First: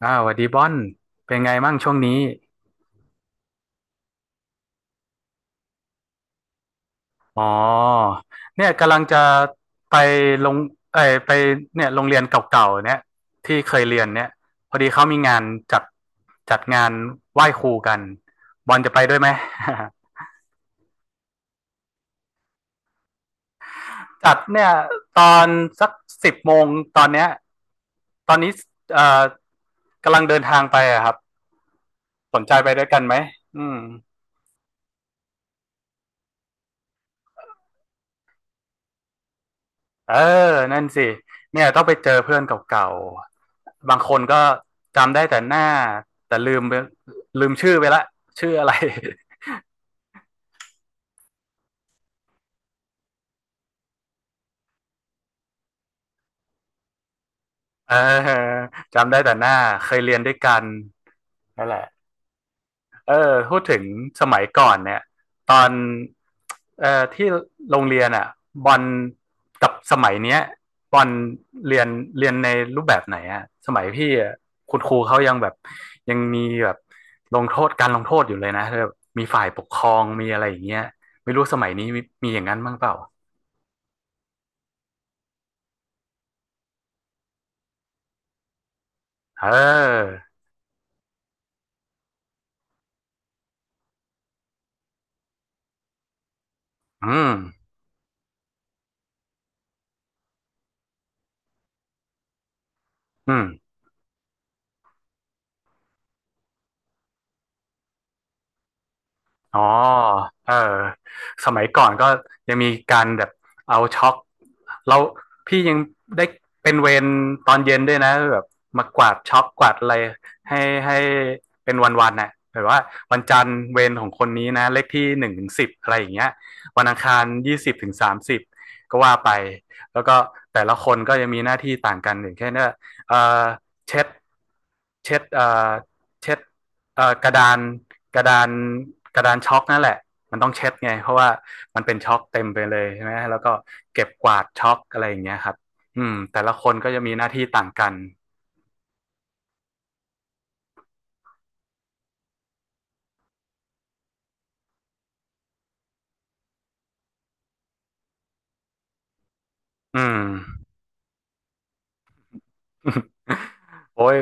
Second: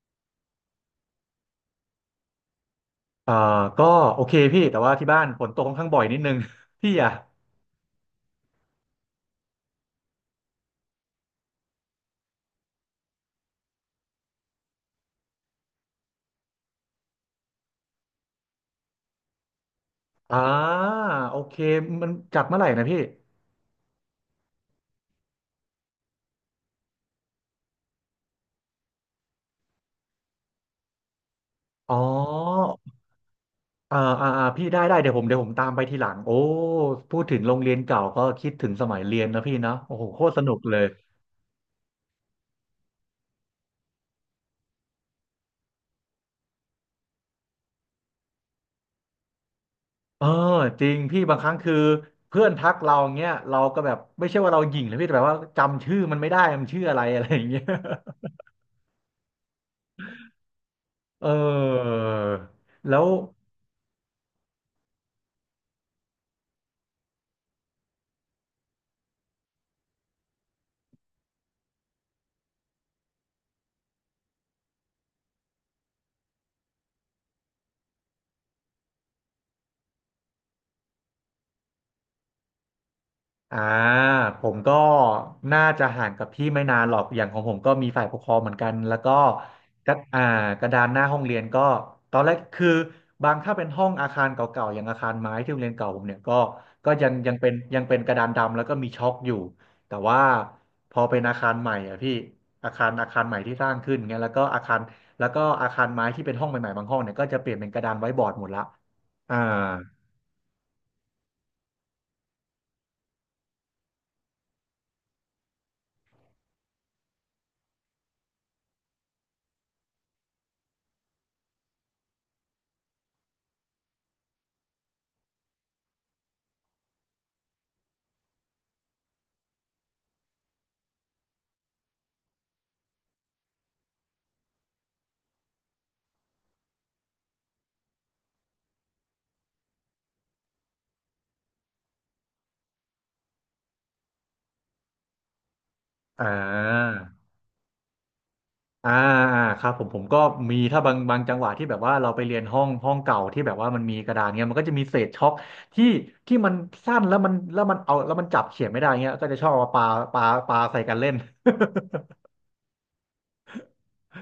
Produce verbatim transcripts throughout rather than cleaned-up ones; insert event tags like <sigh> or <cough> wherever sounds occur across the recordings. อ่าสวัสดีบอนเป็นไงมั่งช่วงนี้อ่าก็โอเคพี่แต่ว่าที่บ้านฝนตกค่อนข้างบ่อยนิดนึง <laughs> พี่อ่ะอ๋อเนี่ยกำลังจะไปลงเอ้ยไปเนี่ยโรงเรียนเก่าๆเนี่ยที่เคยเรียนเนี่ยพอดีเขามีงานจัดจัดงานไหว้ครูกันบอลจะไปด้วยไหม อ่าโอเคมันจัดเมื่อไหร่นะพี่ <laughs> จัดเนี่ยตอนสักสิบโมงตอนเนี้ยตอนนี้เอ่อกำลังเดินทางไปอะครับอ๋อสนใจไปด้วยกันไหมอืม อ่าอ่าอ่าพี่ได้ได้เดี๋ยวผมเดี๋ยวผมตามไปทีหลังโอ้พูดถึงโรงเรียนเก่าก็คิดถึงสมัยเรียนนะพี่เนาะโอ้โหเออโคตรสนุกเลนั่ยนสิเนี่ยต้องไปเจอเพื่อนเก่าๆบางคนก็จำได้แต่หน้าแต่ลืมไปลืมชื่อไปละชื่ออะไร เออจริงพี่บางครั้งคือเพื่อนทักเราเงี้ยเราก็แบบไม่ใช่ว่าเราหยิ่งนะพี่แต่แบบว่าจำชื่อมันไม่ได้มันชื่ออะไรอะไรอย่างเงี้ย <laughs> เออจำได้แต่หน้าเคยเรียนด้วยกัน <laughs> เนั่นแหละ ออแล้ว เออพูดถึงสมัยก่อนเนี่ยตอนเอ่อที่โรงเรียนอ่ะบอลกับสมัยเนี้ยบอลเรียนเรียนในรูปแบบไหนอ่ะสมัยพี่อะคุณครูเขายังแบบยังมีแบบลงโทษการลงโทษอยู่เลยนะแบบมีฝ่ายปกครองมีอะไรอย่างเงี้ยไม่รู้สมัยนี้มีมีอย่างนั้นบ้างเปล่าอ่าผมก็น่าจะห่างกับพี่ไม่นานหรอกอย่างของผมก็มีฝ่ายปกครองเหมือนกันแล้วก็เกระอออ่ากระดานหน้าห้องเรียนก็ตอนแรกคือบางถ้าเป็นห้องอาคารเก่าๆอย่างอาคารไม้ที่โรงเรียนเก่าผมเนี่ยก็ก็ยังอืยังมเป็นยังเป็นกระดานดำแล้วก็มีช็อคอยู่แต่ว่าพอเป็นอาคารใหม่อ่ะพี่อาคารอาคารใหอืม่ม ที่สร้างขึ้นเงี้ยแล้วก็อาคารแล้วก็อาคารไม้ที่เป็นห้องใหม่ๆบางห้องเนี่ยก็จะเปลี่ยนเป็นกระดานไว้บอร์ดหมดละอ่าอ๋อเออสมัยก่อนก็ยังมีการแบบเอาช็อกเราพี่ยังได้เป็นเวรตอนเย็นด้วยนะแบบมากวาดช็อกกวาดอะไรให้ให้เป็นวันๆน่ะแบบว่าวันจันทร์เวรของคนนี้นะเลขที่หนึ่งถึงสิบอะไรอย่างเงี้ยวันอังคารยี่สิบถึงสามสิบก็ว่าไปแล้วก็แต่ละคนก็ยังมีหน้าที่ต่างกันอย่างเช่นว่าเออเช็ดเช็ดเอ่อเช็ดเอ่อกระดาน กระดานกระดานช็อกนั่นแหละมันต้องเช็ดไงเพราะว่ามันเป็นช็อกเต็มไปเลยใช่ไหมแล้วก็เก็บกวาดช็อกอะไรอย่างเงี้ยครับอืมอ่า แต่ละคนก็จะมีหน้าที่ต่างกันอ่าอ่าครับผมผมก็มีถ้าบางบางจังหวะที่แบบว่าเราไปเรียนห้องห้องเก่าที่แบบว่ามันมีกระดานเงี้ยมันก็จะมีเศษช็อกที่ที่มันสั้นแล้วมันแล้วมันเอาแล้วมันจับเขียนไม่ได้เงี้ยก็จะชอบเอามาปาอืปาม ปาใส่กันเล่น <laughs> โอ้ย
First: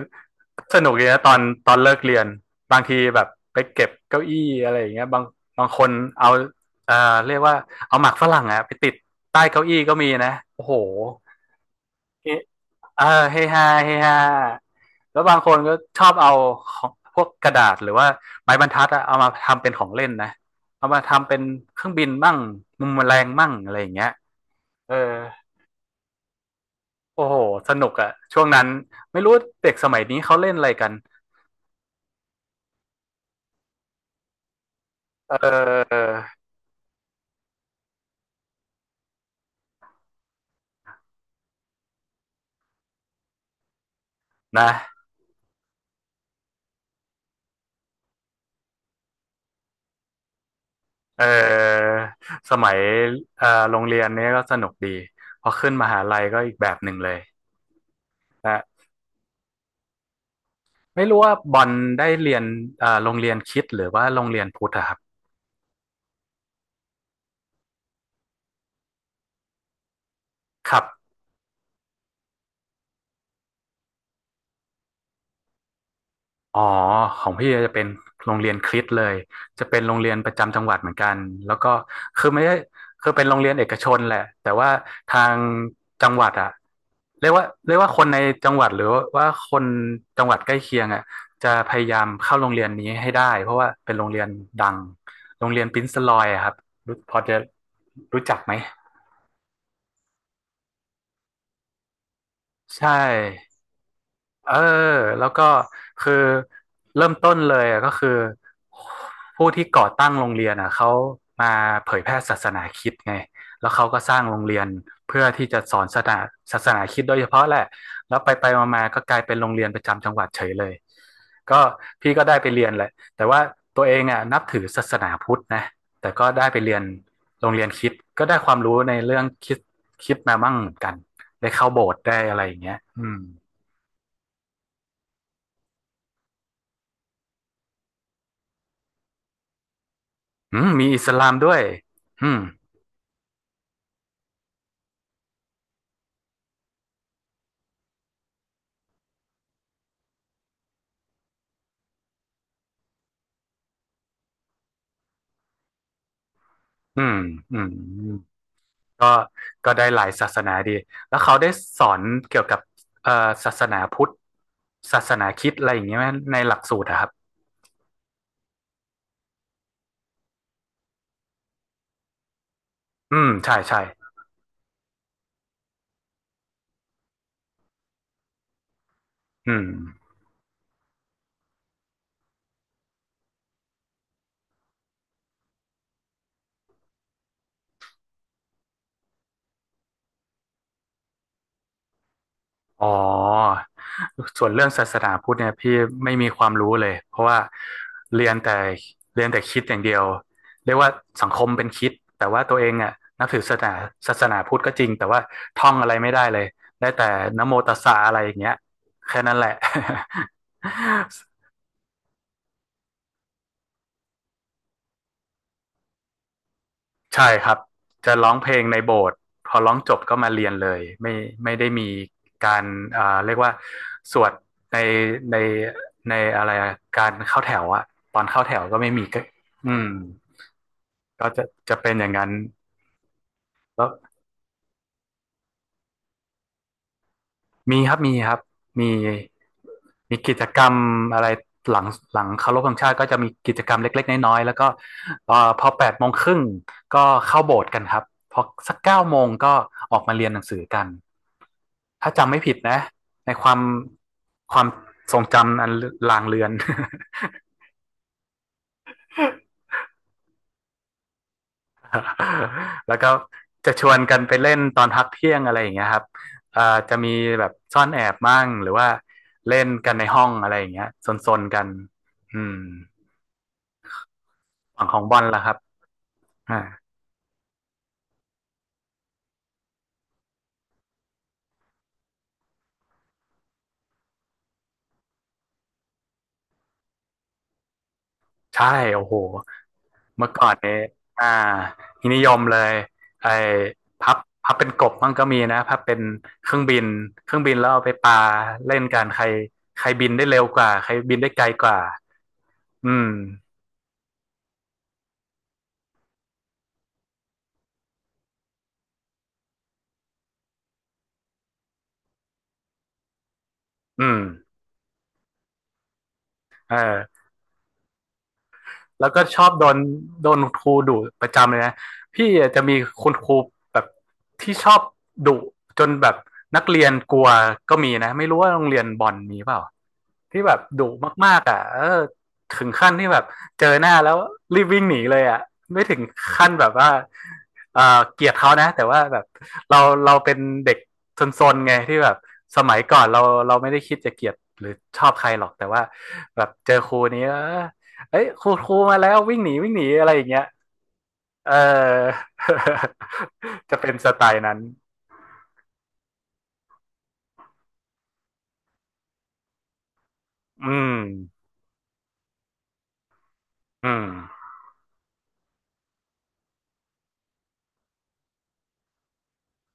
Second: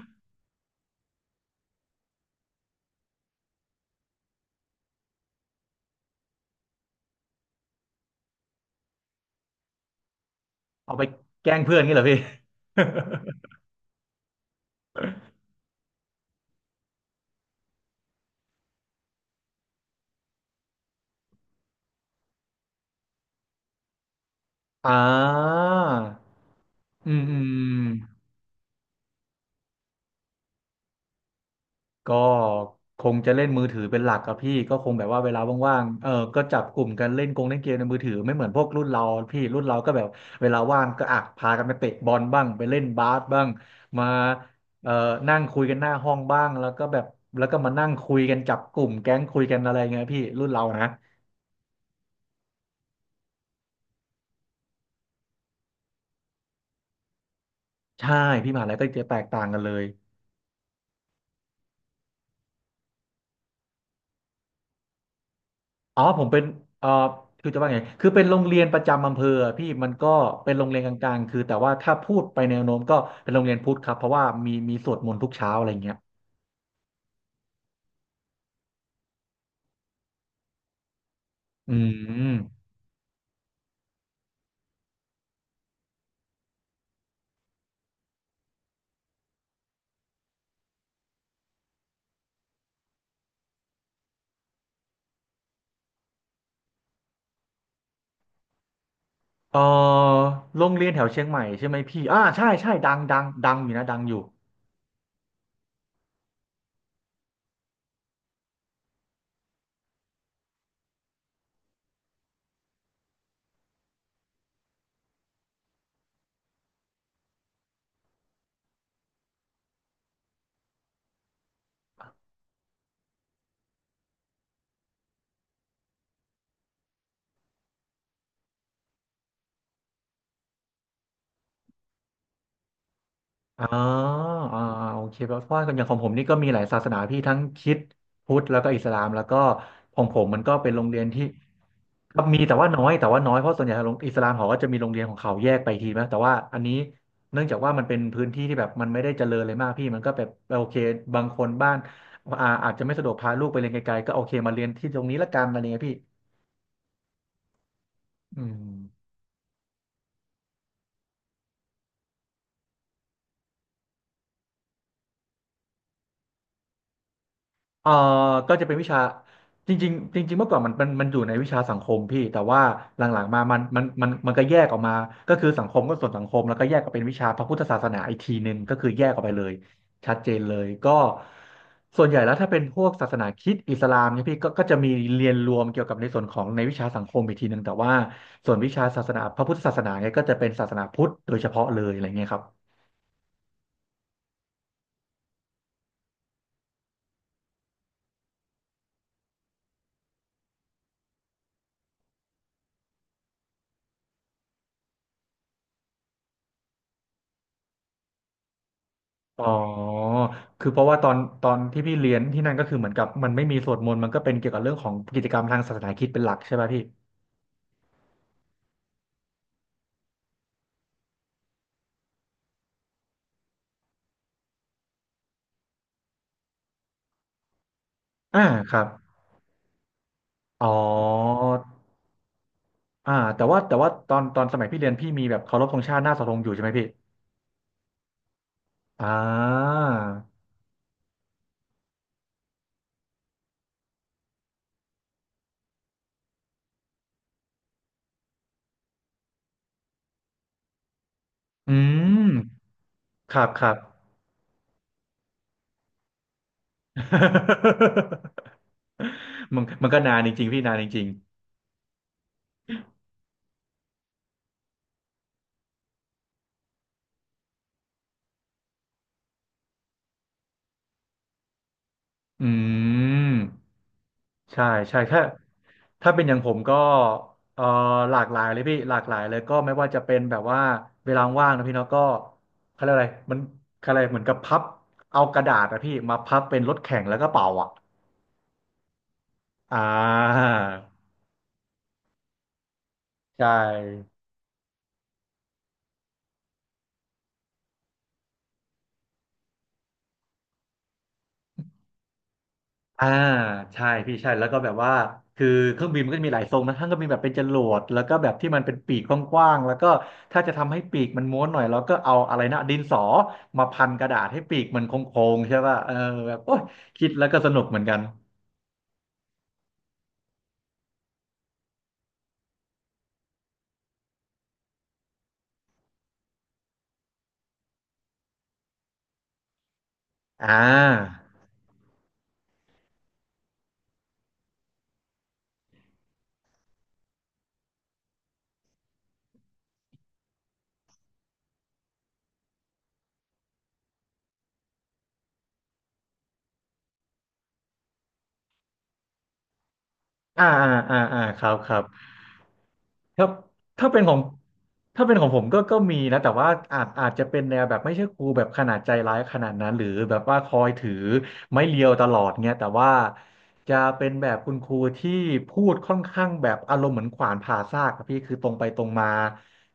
สนุกเลีนะตอนตอนเลิกเรียนบางทีแบบไปเก็บเก้าอี้อะไรอย่างเงี้ยบางบางคนเอาเอ่อเรียกว่าเอาหมากฝรั่งอะไปติดใต้เก้าอี้ก็มีนะโอ้โห <laughs> เอาไปแกล้งเพื่อนงี้เหรอพี่ เฮเออเฮฮาเฮฮาแล้วบางคนก็ชอบเอาของพวกกระดาษหรือว่าไม้บรรทัดอะเอามาทำเป็นของเล่นนะเอามาทำเป็นเครื่องบินมั่งมุมแมลงมั่งอะไรอย่างเงี้ย <laughs> อ่เออาอืมโอ้อืโหม สนุกอะช่วงนั้นไม่รู้เด็กสมัยนี้เขาเล่นอะไรกันก็คงจะเล่นมือถือเป็นหลักครับพี่ก็คงแบบว่าเวเลาว่างๆออเออก็จับกลุ่มกันเล่นกงเล่นเกมในมือถือไม่เหมือนพวกรุ่นเราพี่รุ่นเราก็แบบเวลาว่างก็อ่ะพากันไปเตะบอลบ้างไปเล่นบาสบ้างมานะเอ่อนั่งคุยกันหน้าห้องบ้างแล้วก็แบบแล้วก็มานั่งคุยกันจับกลุ่มแก๊งคุยกันอะไรเงี้ยพี่รุ่นเรานะเออสมัยเอ่อโรงเรียนเนี้ยก็สนุกดีพอขึ้นมหาลัยก็อีกแบบหนึ่งเลยใช่พี่มนะหาลัยก็จะแตกต่างกันเลย ไม่รู้ว่าบอลได้เรียนเอ่อโรงเรียนคริสต์หรือว่าโรงเรียนพุทธอะครับ อ๋อผมเป็นเอ่อคือจะว่าไงคือเป็นโรงเรียนประจำอำเภออะพี่มันก็เป็นโรงคเรียรันบกลางๆคือแต่ว่าถ้าพูดไปแนวโน้มก็เป็นโรงเรียนพุทธครับเพราะว่ามีมีสวดมนต์ทุกเช้าอะไรเงี้ยอ๋อของพี่จะเป็นโรงเรียนคริสต์เลยจะเป็นโรงเรียนประจำจังหวัดเหมือนกันแล้วก็อืคืมอไม่ได้คือเป็นโรงเรียนเอกชนแหละแต่ว่าทางจังหวัดอะเรียกว่าเรียกว่าคนในจังหวัดหรือว่าคนจังหวัดใกล้เคียงอะจะพยายามเข้าโรงเรียนนี้ให้ได้เพราะว่าเป็นโรงเรียนดังโรงเรียนปรินซ์ลอยอะครับรู้พอจะรู้จักไหมเอ่อโรงเรียนแถวเชียงใหม่ใช่ไหมพี่อ่าใช่ใช่ใชดังดังดัง่ อยู่นะดังอยู่ เออแล้วก็คือเริ่มต้นเลยอะก็คือผู้ที่ก่อตั้งโรงเรียนอ่ะเขามาเผยแพร่ศาสนาคริสต์ไงแล้วเขาก็สร้างโรงเรียนเพื่อที่จะสอนศาสนาศาสนาคริสต์โดยเฉพาะแหละแล้วไปไปมาๆก็กลายเป็นโรงเรียนประจำจังหวัดเฉยเลยก็พี่ก็ได้ไปเรียนแหละแต่ว่าตัวเองอ่ะนับถือศาสนาพุทธนะแต่ก็ได้ไปเรียนโรงเรียนคริสต์ก็ได้ความรู้ในเรื่องคริสต์คริสต์มาบ้างเหมือนกันได้เข้าโบสถ์ได้อะไรอย่างเงี้ยอืม อ๋ออ่าอ่าโอเคเพราะว่าอย่างของผมนี่ก็มีหลายศาสนาพี่ทั้งคริสต์พุทธแล้วก็อิสลามแล้วก็ของผมมันก็อืเป็มนโรมีงเรีอิยนสที่ลามด้วยครั็อืมีมแต่ว่าน้อยแต่ว่าน้อยเพราะส่วนใหญ่โรงอิสลามเขาก็จะมีโรงเรียนของเขาแยกไปทีนะแต่ว่าอันนี้เนื่องจากว่ามันเป็นพื้นที่ที่แบบมันไม่ได้เจริญเลยมากพี่มันก็แบบโอเคบางคนบ้านอ่าอาจจะไม่สะดวกพาลูกไปเรียนไกลๆก็โอเคมาเรียนที่ตรงนี้ละกันอะไรเงี้ยพี่อืมอืมอืม ก็ก็ได้หลายศาสนาดี แล้วเขาได้สอนเกี่ยวกับเอ่อศาสนาพุทธศาสนาคริสต์อะไรอย่างเงี้ยไหมในหลักสูตรอะครับเอ่อก็จะเป็นวิชาจริงๆจริงๆเมื่อก่อนมันมันมันอยู่ในวิชาสังคมพี่แต่ว่าหอืลังมๆมาใช่มันใช่มันมันมันก็แยกออกมาก็คือสังคมก็ส่วนสังคมแล้วก็แยกก็เป็นวิชาพระพุทธศาสนาอีกทีหนึ่งก็คือแยกออกไปเลยอืม ชัดเจนเลยก็ส่วนใหญ่แล้วถ้าเป็นพวกศาสนาคริสต์อิสลามเนี่ยพี่ก็ก็จะมีเรียนรวมเกี่ยวกับในส่วนของในวิชาสังคมอีกทีหนึ่งแต่ว่าส่วนวิชาศาสนาพระพุทธศาสนาเนี่ยก็จะเป็นศาสนาพุทธโดยเฉพาะเลยอะไรเงี้ยครับ อ๋อส่วนเรื่องศาสนาพุทธเนี่ยพี่ไม่มีความรู้เลยเพราะว่าเรียนแต่เรียนแต่คริดอย่างเดียวเรียกว่าสังคมเป็นคริดแต่ว่าตัวเองอ่ะนับถือศาสนาศาสนาพุทธก็จริงแต่ว่าท่องอะไรไม่ได้เลยได้แต่นะโมตัสสะอะไรอย่างเงี้ยแค่นั้นอ๋แหอละ คือเพราะว่าตอน <laughs> ตอนที่พี่เรียนที่นั่นก็คือเหมือนกับมันไม่มีสวดมนต์มันก็เป็นเกี่ยวกับเรื่องของกิจกรรมทางศาสนาคริสต์เป็นหลักใช่ไหมพี่ใช่ครับจะร้องเพลงในโบสถ์พอร้องจบก็มาเรียนเลยไม่ไม่ได้มีการเอ่าเรียกว่าสวดในในในอะไรอะการเข้าแถวอะตอนเข้าอ่าแถวคก็รับไม่มีก็อืมอ๋อก็จะจะเป็นอย่างนั้นอ่าแต่ว่าแต่แล้ว่าวตอนตอนสมัยพี่เรียนพี่มีแบบเคารพธงชาติหน้าเสาธงอยู่ใช่ไหมพี่มีครับมีครับมีอ่ามีกิจกรรมอะไรหลังหลังเคารพธงชาติก็จะมีกิจกรรมเล็กๆน้อยๆแล้วก็เอ่อพอแปดโมงครึ่งก็เข้าโบสถ์กันครับพอสักเก้าโมงก็ออกมาเรียนหนังสือกัน อืถ้ามจำไม่ผิดนะในครัคบวามครับ ความทรงจำอันลางเลือน <laughs> มันมันก็นานจริงๆพี่นานจริง <laughs> แล้วก็จะชวนกันไปเล่นตอนพักเที่ยงอะไรอย่างเงี้ยครับเอ่อจะมีแบบซ่อนแอบมั่งหรือว่าเล่นกันในห้องอะไรอย่างเงี้ยซนๆกันๆอือืมม ใช่ฝั่งขใช่องบถ้าอลล่ะครับถ้าเป็นอย่างผอ่า มก็เอ่อหลากหลายเลยพี่หลากหลายเลยก็ไม่ว่าจะเป็นแบบว่าเวลาว่างนะพี่เนาะก็เขาเรียกอะไรมันเขาเรียกอะไรเหมือนกับพับเอากระดาษอะพี่มาพับเป็นรถแข่งแล้วก็เป่าอ่ะใช่โอ้โหอ่เมื่อาก่อนเนี่ยอ่านิยมเลยไอ้ใช่ พับพับเป็นกบมั่งก็มีนะพับเป็นเครื่องบินเครื่องบินแล้วเอาไปปาเล่นกันใครใครบินได้เร็วกว่าใครบินได้ไกลกว่าอือ่ามใช่พี่ใช่แล้วก็แบบว่าคือเครื่องบินมันก็จะมีหลายทรงนะทั้งก็มีแบบเป็นจรวดแล้วก็แบบที่มันเป็นปีกกว้างๆแล้วก็ถ้าจะทำให้ปีกมันม้วนหน่อยเราก็เอาอะไรนะดินสอมาพันกอืระมดาษให้ปีกมันโค้งๆใช่ป่ะเออแบบโอ๊ยเอคิดอแล้วก็สนุกเหมือนกันแล้วก็ชอบโดนโดนครูดุประจำเลยนะพี่อาจจะมีคุณครูแบบที่ชอบดุจนแบบนักเรียนกลัวก็มีนะไม่รู้ว่าโรงเรียนบอลมีเปล่า ที่อ่แบบดุามากๆอ่ะเออถึงขั้นที่แบบเจอหน้าแล้วรีบวิ่งหนีเลยอ่ะไม่ถึงขั้นแบบว่าเออเกลียดเขานะแต่ว่าแบบเราเราเป็นเด็กซนๆไงที่แบบสมัยก่อนเราเราไม่ได้คิดจะเกลียดหรือชอบใครหรอกแต่ว่าแบบเจอครูนี้เออเอ้ยครูครูมาแล้ววิ่งหนีวิ่งหนีอะไรอย่างเงี้อ่ายอ่าอ่าอ่าครัเอบครับ อ ครับ <laughs> จะถ้าเป็นเป็นสของไตล์นั้นถ้าเป็นของผมก็ก็มีนะแต่ว่าอาจอาจจะเป็นแนวแบบไม่ใช่ครูแบบขนาดใจร้ายขนาดนั้นหรือแบบว่าคออืยถือมไม้เรียวตลอดเงี้ยแต่ว่าจะอืมเป็นแบบคุณครูที่พูดค่อนข้างแบบอารมณ์เหมือนขวานผ่าซากครับพี่คือตรงไปตรงมา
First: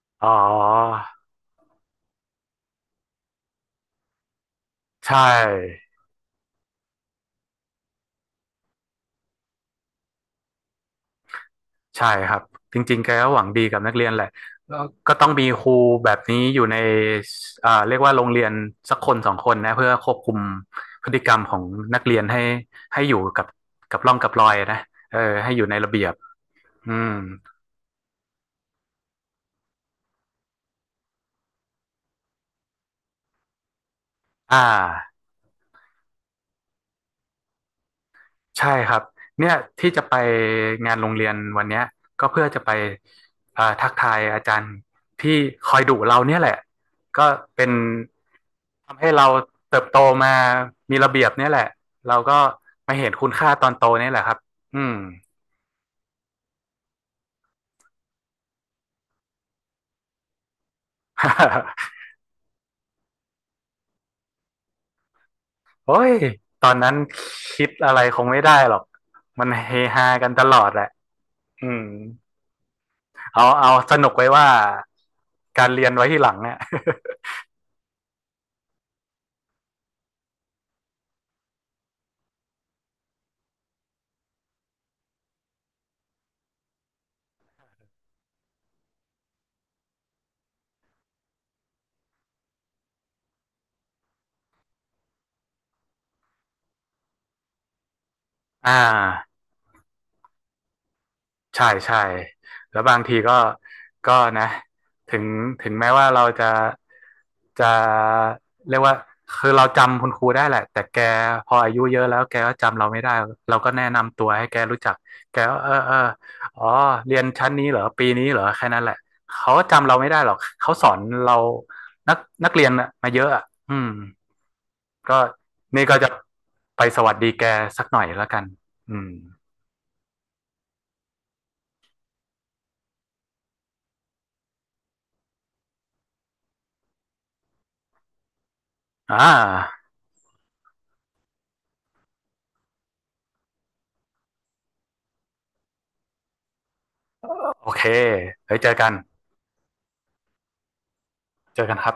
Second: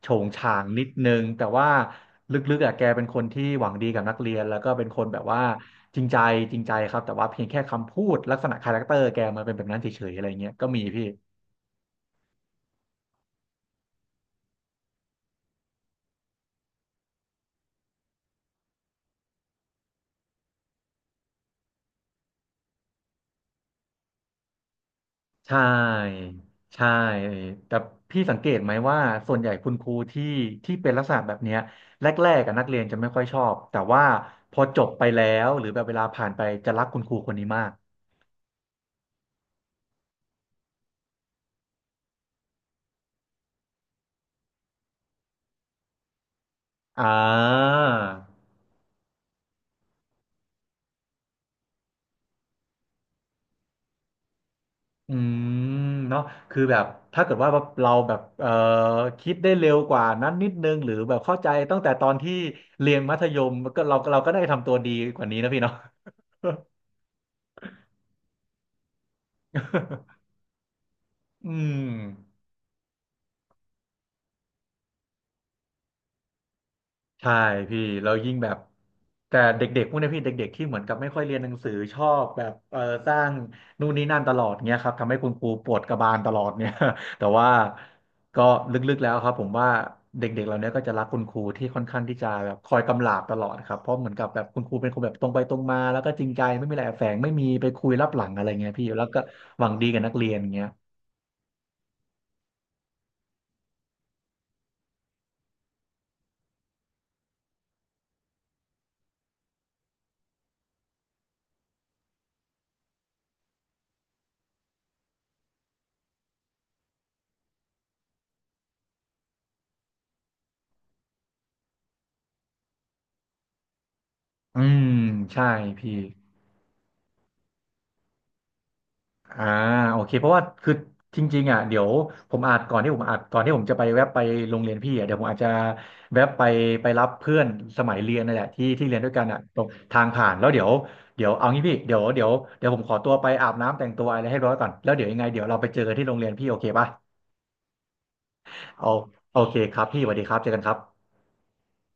โฉงอ๋อฉางนิดนึงแต่ว่าลึกๆอ่ะแกเป็นคนที่หวังดีกับนักเรียนแล้วก็เป็นคนใชแบบว่า่ จริงใจจริงใจครับแต่ว่าเพียงแค่คำพูดลักษณะคาแรคเตอร์แกมันเป็นแบบนั้นเฉยๆอะไรเงี้ยก็มีพี่ ใช่ครับจริงๆแกก็หวังดีกับนักเรียนแหละแล้วก็ต้องมีครูแบบนี้อยู่ในอ่าเรียกว่าโรงเรียนสักคนสองคนนะเพื่อควบคุมพฤติกรรมของนักเรียนให้ให้อยู่กับกับร่องกับรอยนะเออใชให้อยู่ในระเบียบ่ใช่อืมแต่พี่สังเกตไหมว่าส่วนใหญ่คุณครูที่ที่เป็นลักษณะแบบเนี้ยแรกๆกับนักเรียนจะไม่ค่อยชอบแต่ว่าพอ่าอจบไปแล้วหรือแบบเวลาผ่านไปจะรักคุณครูคนนี้มากใช่ครับเนี่ยที่จะไปงานโรงเรียนวันเนี้ยก็เพื่อจะไปอ่าทักทายอาจารย์ที่คอยดุเราเนี่ยแหละอ่ก็เป็น าทำให้เราเติบโตมามีระเบียบเนี่ยแหละ เราก็มาเห็นคุณค่าตอนโตเนี่ยแหละครับ อืม อืมเนาะคือแบบถ้าเกิดว่าเราแบบเอ่อคิดได้เร็วกว่านั้นนิดนึงหรือแบบเข้าใจตั้งแต่ต <laughs> อนที่เรียนมัธยมก็เราเราก็ได้ทำตัวดีกว่านี้นะพี่เนาะ โอ้ยตอนนั้นคิดอะไรคงไม่ได้หรอก มันเฮฮา <laughs> กันตลอดแหละอือืมม เอาเอาสนุกไว้ว่าการเรียนไว้ที่หลังเนี่ย ใช่พี่เรายิ่งแบบแต่เด็กๆพวกเนี้ยพี่เด็กๆที่เหมือนกับไม่ค่อยเรียนหนังสือชอบแบบเออสร้างนู่นนี่นั่นตลอดเงี้ยครับทำให้คุณครูปวดกระบาลตลอดเนี่ย <laughs> แต่ว่าก็ลึกๆแล้วครับผมว่าเด็กๆเราเนี้ยก็จะรักคุณครูที่ค่อนข้างที่จะแบบคอยกำลาบตลอดครับเพราะเหมือนกับแบบคุณครูเป็นคนแบบตรงไปตรงมาแล้วก็จริงใจไม่มีอะไรแอบแฝงไม่มีไปคุยลับหลังอะไร <laughs> เงี้ยอ่า พี่แล้วก็หวังดีกับนักเรียนเงี้ยใช่ใช่แล้วบางทีก็ก็นะถึงถึงแม้ว่าเราจะจะเรียกว่าคือเราจำคุณครูได้แหละแต่แกพออายุเยอะแล้วแกก็จำเราไม่ได้เราก็แนะนำตัวให้แกรู้จักแกก็เออเอออ๋อเรียนชั้นนี้เหรอปีนี้เหรอแค่นั้นแหละเขาจำเราไม่ได้หรอกเขาสอนเรานักนักเรียนน่ะมาเยอะอ่ะอืมอืมก็ใช่นี่พี่ ก็จะไปสวัสดีแกสักหน่อยแล้วกันอืมอ่าโอเคเพราะว่าคือจริงๆอ่ะเดี๋ยวผมอาจก่อนที่ผมอาจก่อนที่ผมจะไปแวะไปโรงเรียนพี่อ่ะเดี๋ยวผมอาจจะแวะไปไปรับเพื่อนสมัยเรียนนั่นแหละที่ที่เรียนด้วยอ่กันอ่ะตรงาทางผ่านแล้วเดี๋ยวเดี๋ยวเอางี้พี่เดี๋ยวเดี๋ยวเดี๋ยวผมขอตัวไปอาบน้ำแต่งตัวอะไรให้ร้อยก่อนแล้วเดี๋ยวยังไงเดี๋ยวเราไปเจอกันที่โรงเรียนพี่โอเคป่ะโอเคไป้ยเจอเอากัน โอเคครับพี่สวัสดีครับเจอกันครับเจอกันครับ